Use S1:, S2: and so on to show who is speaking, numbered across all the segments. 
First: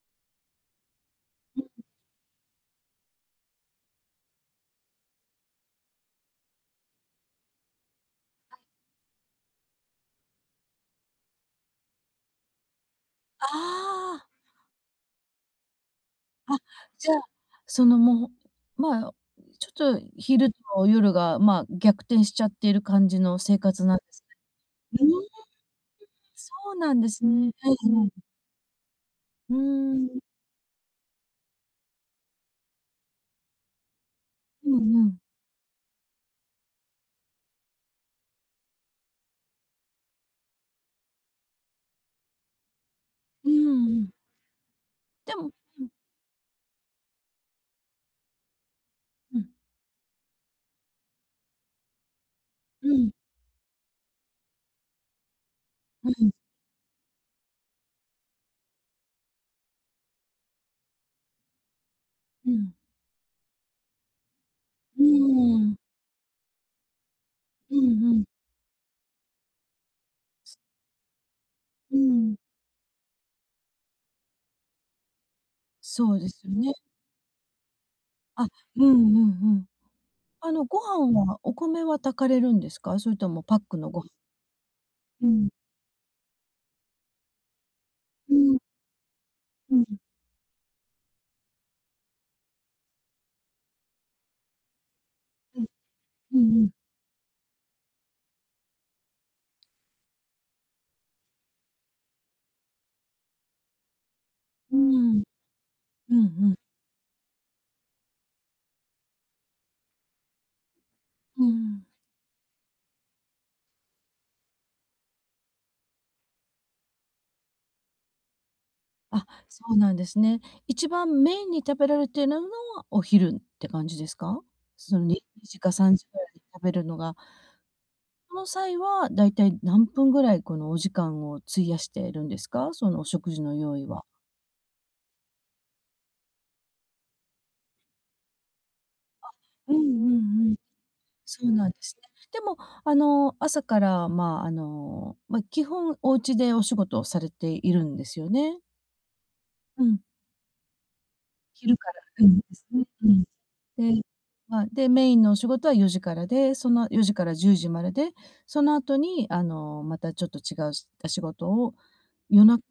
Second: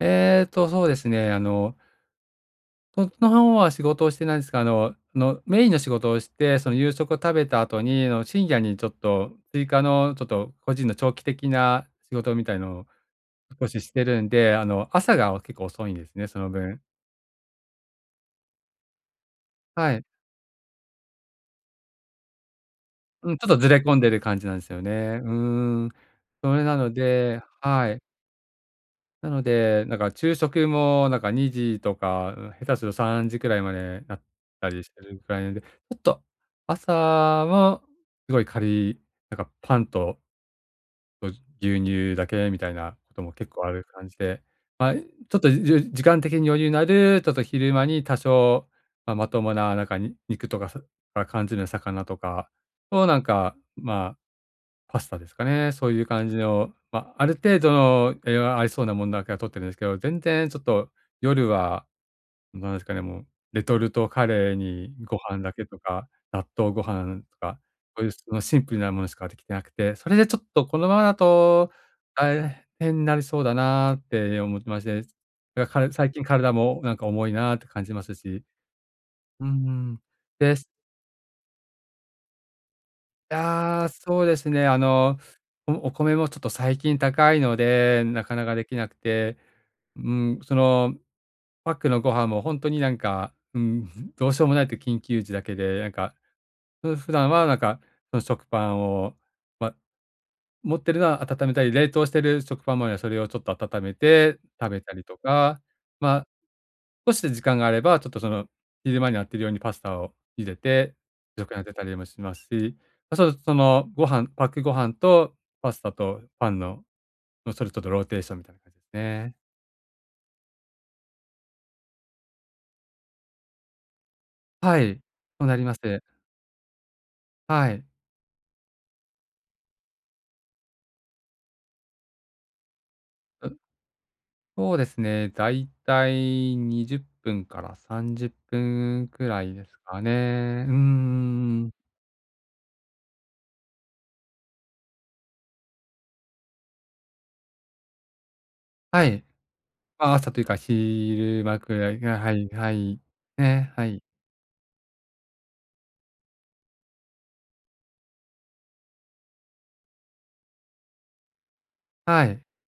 S1: えっと、そうですね。あ
S2: う、
S1: の
S2: ん。
S1: そっちの方は、仕事をしてないんすが、あのの、メインの仕事をして、その、夕食を食べた後に、あの、深
S2: あ。
S1: 夜に、ちょっと、追加の、ちょっと、個人の長期的な仕事みたいのを少しして
S2: あ
S1: る
S2: あ。
S1: んで、あの、朝が結構遅いんですね、その
S2: あ、
S1: 分。
S2: じゃあ、そのもう、まあ、ちょ
S1: は
S2: っ
S1: い。
S2: と、昼と夜が、まあ、逆転しちゃっている感じ
S1: うん、
S2: の
S1: ちょっと
S2: 生
S1: ずれ
S2: 活な
S1: 込
S2: ん
S1: ん
S2: で
S1: でる
S2: すね。
S1: 感じなんですよ
S2: うーん、
S1: ね。う
S2: ん、
S1: ーん、
S2: そ
S1: それな
S2: う
S1: の
S2: なんです
S1: で
S2: ね。は
S1: は
S2: い
S1: い。
S2: はい。
S1: なの
S2: う-
S1: で、なんか
S2: ん。
S1: 昼食も、なんか、2時とかん下手すると3時くらいまで、なった
S2: う
S1: りし
S2: ん
S1: て
S2: う
S1: る
S2: ん。
S1: くらいなんで、ちょっと朝をすごい軽い、なんかパンとご牛乳だけみたいなことも
S2: う
S1: 結
S2: ー
S1: 構ある
S2: ん、う
S1: 感
S2: ん。
S1: じで、まい、
S2: で
S1: ちょっと、
S2: もうん。
S1: 時間的に余裕のある、ちょっと昼間に、多少、まあ、ま
S2: う
S1: と
S2: ん。
S1: もななんか、に肉とか、さかんじの魚とか
S2: う
S1: を、
S2: ん。
S1: なんか、まあパスタですかね、そういう
S2: うんう
S1: 感
S2: ん。
S1: じの、ま、ある程度の、栄養ありそうなもんだけは摂ってるんですけど、全然ちょっと、夜は
S2: う
S1: 何
S2: ん。
S1: ですかね、もう、レトルトカレーに
S2: う
S1: ご飯だ
S2: ー
S1: け
S2: ん。
S1: とか、納豆ご飯とか、
S2: うん
S1: そういう、
S2: うん。
S1: ま、シンプルなものしかできてなくて、それで、ちょっとこのままだと
S2: うーん。
S1: 大変になりそうだなって思ってまして、か最
S2: そう
S1: 近
S2: です
S1: 体
S2: ね。
S1: もなんか重いなって感じますし、
S2: あ、うんうん
S1: うー
S2: うん。
S1: ん、
S2: あ
S1: で
S2: の、
S1: す。
S2: ご飯は、お米は炊かれるんですか？それともパック
S1: ああ、
S2: のごい。
S1: そうですね。あの、
S2: うん。
S1: おお米もちょっと最近高いので、な
S2: う
S1: かなか
S2: ん。
S1: できなくて、
S2: うん。
S1: うーん。そのパックのご飯も、ほんとに、なんか、うーん、どうしようもないと緊急時だけ
S2: うん。
S1: で、なんか、
S2: うんうん。
S1: ふ普段は、なんか、その食パンを、ま、持ってるのは温めたり、冷凍してる食パンま、それをちょっと温めて食
S2: うー
S1: べたりと
S2: ん。
S1: か、
S2: う
S1: ま
S2: ん
S1: あ、
S2: うん。
S1: 少し時間があれば、ちょっと、その、昼間にやってるようにパスタを茹でて、
S2: うー
S1: 食に充てた
S2: ん。
S1: りもしますし、あ、そう、そのご飯パックご飯とパスタとパンの、もう、それとどローテーションみたいな感じ
S2: あ、
S1: ね。
S2: そうなんですね。一番メインに食べられているのは、お昼って感じですか？
S1: はい、
S2: そのに
S1: そうな
S2: じ
S1: り
S2: か
S1: ま
S2: さん
S1: す。
S2: じぐらいに食べるのが
S1: はい。
S2: その際は、だいたい何分ぐらい、この、お時間を費やしているんですか？そのお食事
S1: あ
S2: の
S1: う。
S2: 用意は。
S1: そうですね、だいたい20分から30分く
S2: あ。
S1: らいです
S2: うんう
S1: か
S2: んうん。
S1: ね。うんう
S2: そう
S1: んう
S2: なん
S1: ん。
S2: ですね。でも、あの、朝から、まあ、あの、ま、基本お家でお仕事をされているんですよね。
S1: はい。
S2: うん。
S1: あ、朝というか昼間
S2: 昼
S1: く
S2: か
S1: らいが
S2: らな
S1: は
S2: んで
S1: い
S2: す
S1: は
S2: ね。
S1: い、
S2: うん。
S1: ええ、はい。
S2: で、ま、で、メインのお仕事は4時からでその4時から10時までで、その後に、あの、またちょっと違う、し仕事を、
S1: はい。
S2: 夜中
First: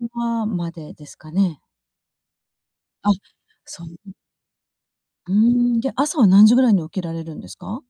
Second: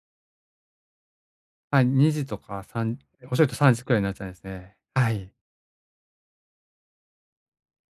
S2: までですかね。
S1: はい。2時とか3
S2: あ、
S1: 遅いと3時
S2: そん。
S1: くらいになっちゃうんですね。は
S2: う
S1: い。
S2: ーん、で、朝は何時ぐらいに起きられるんですか？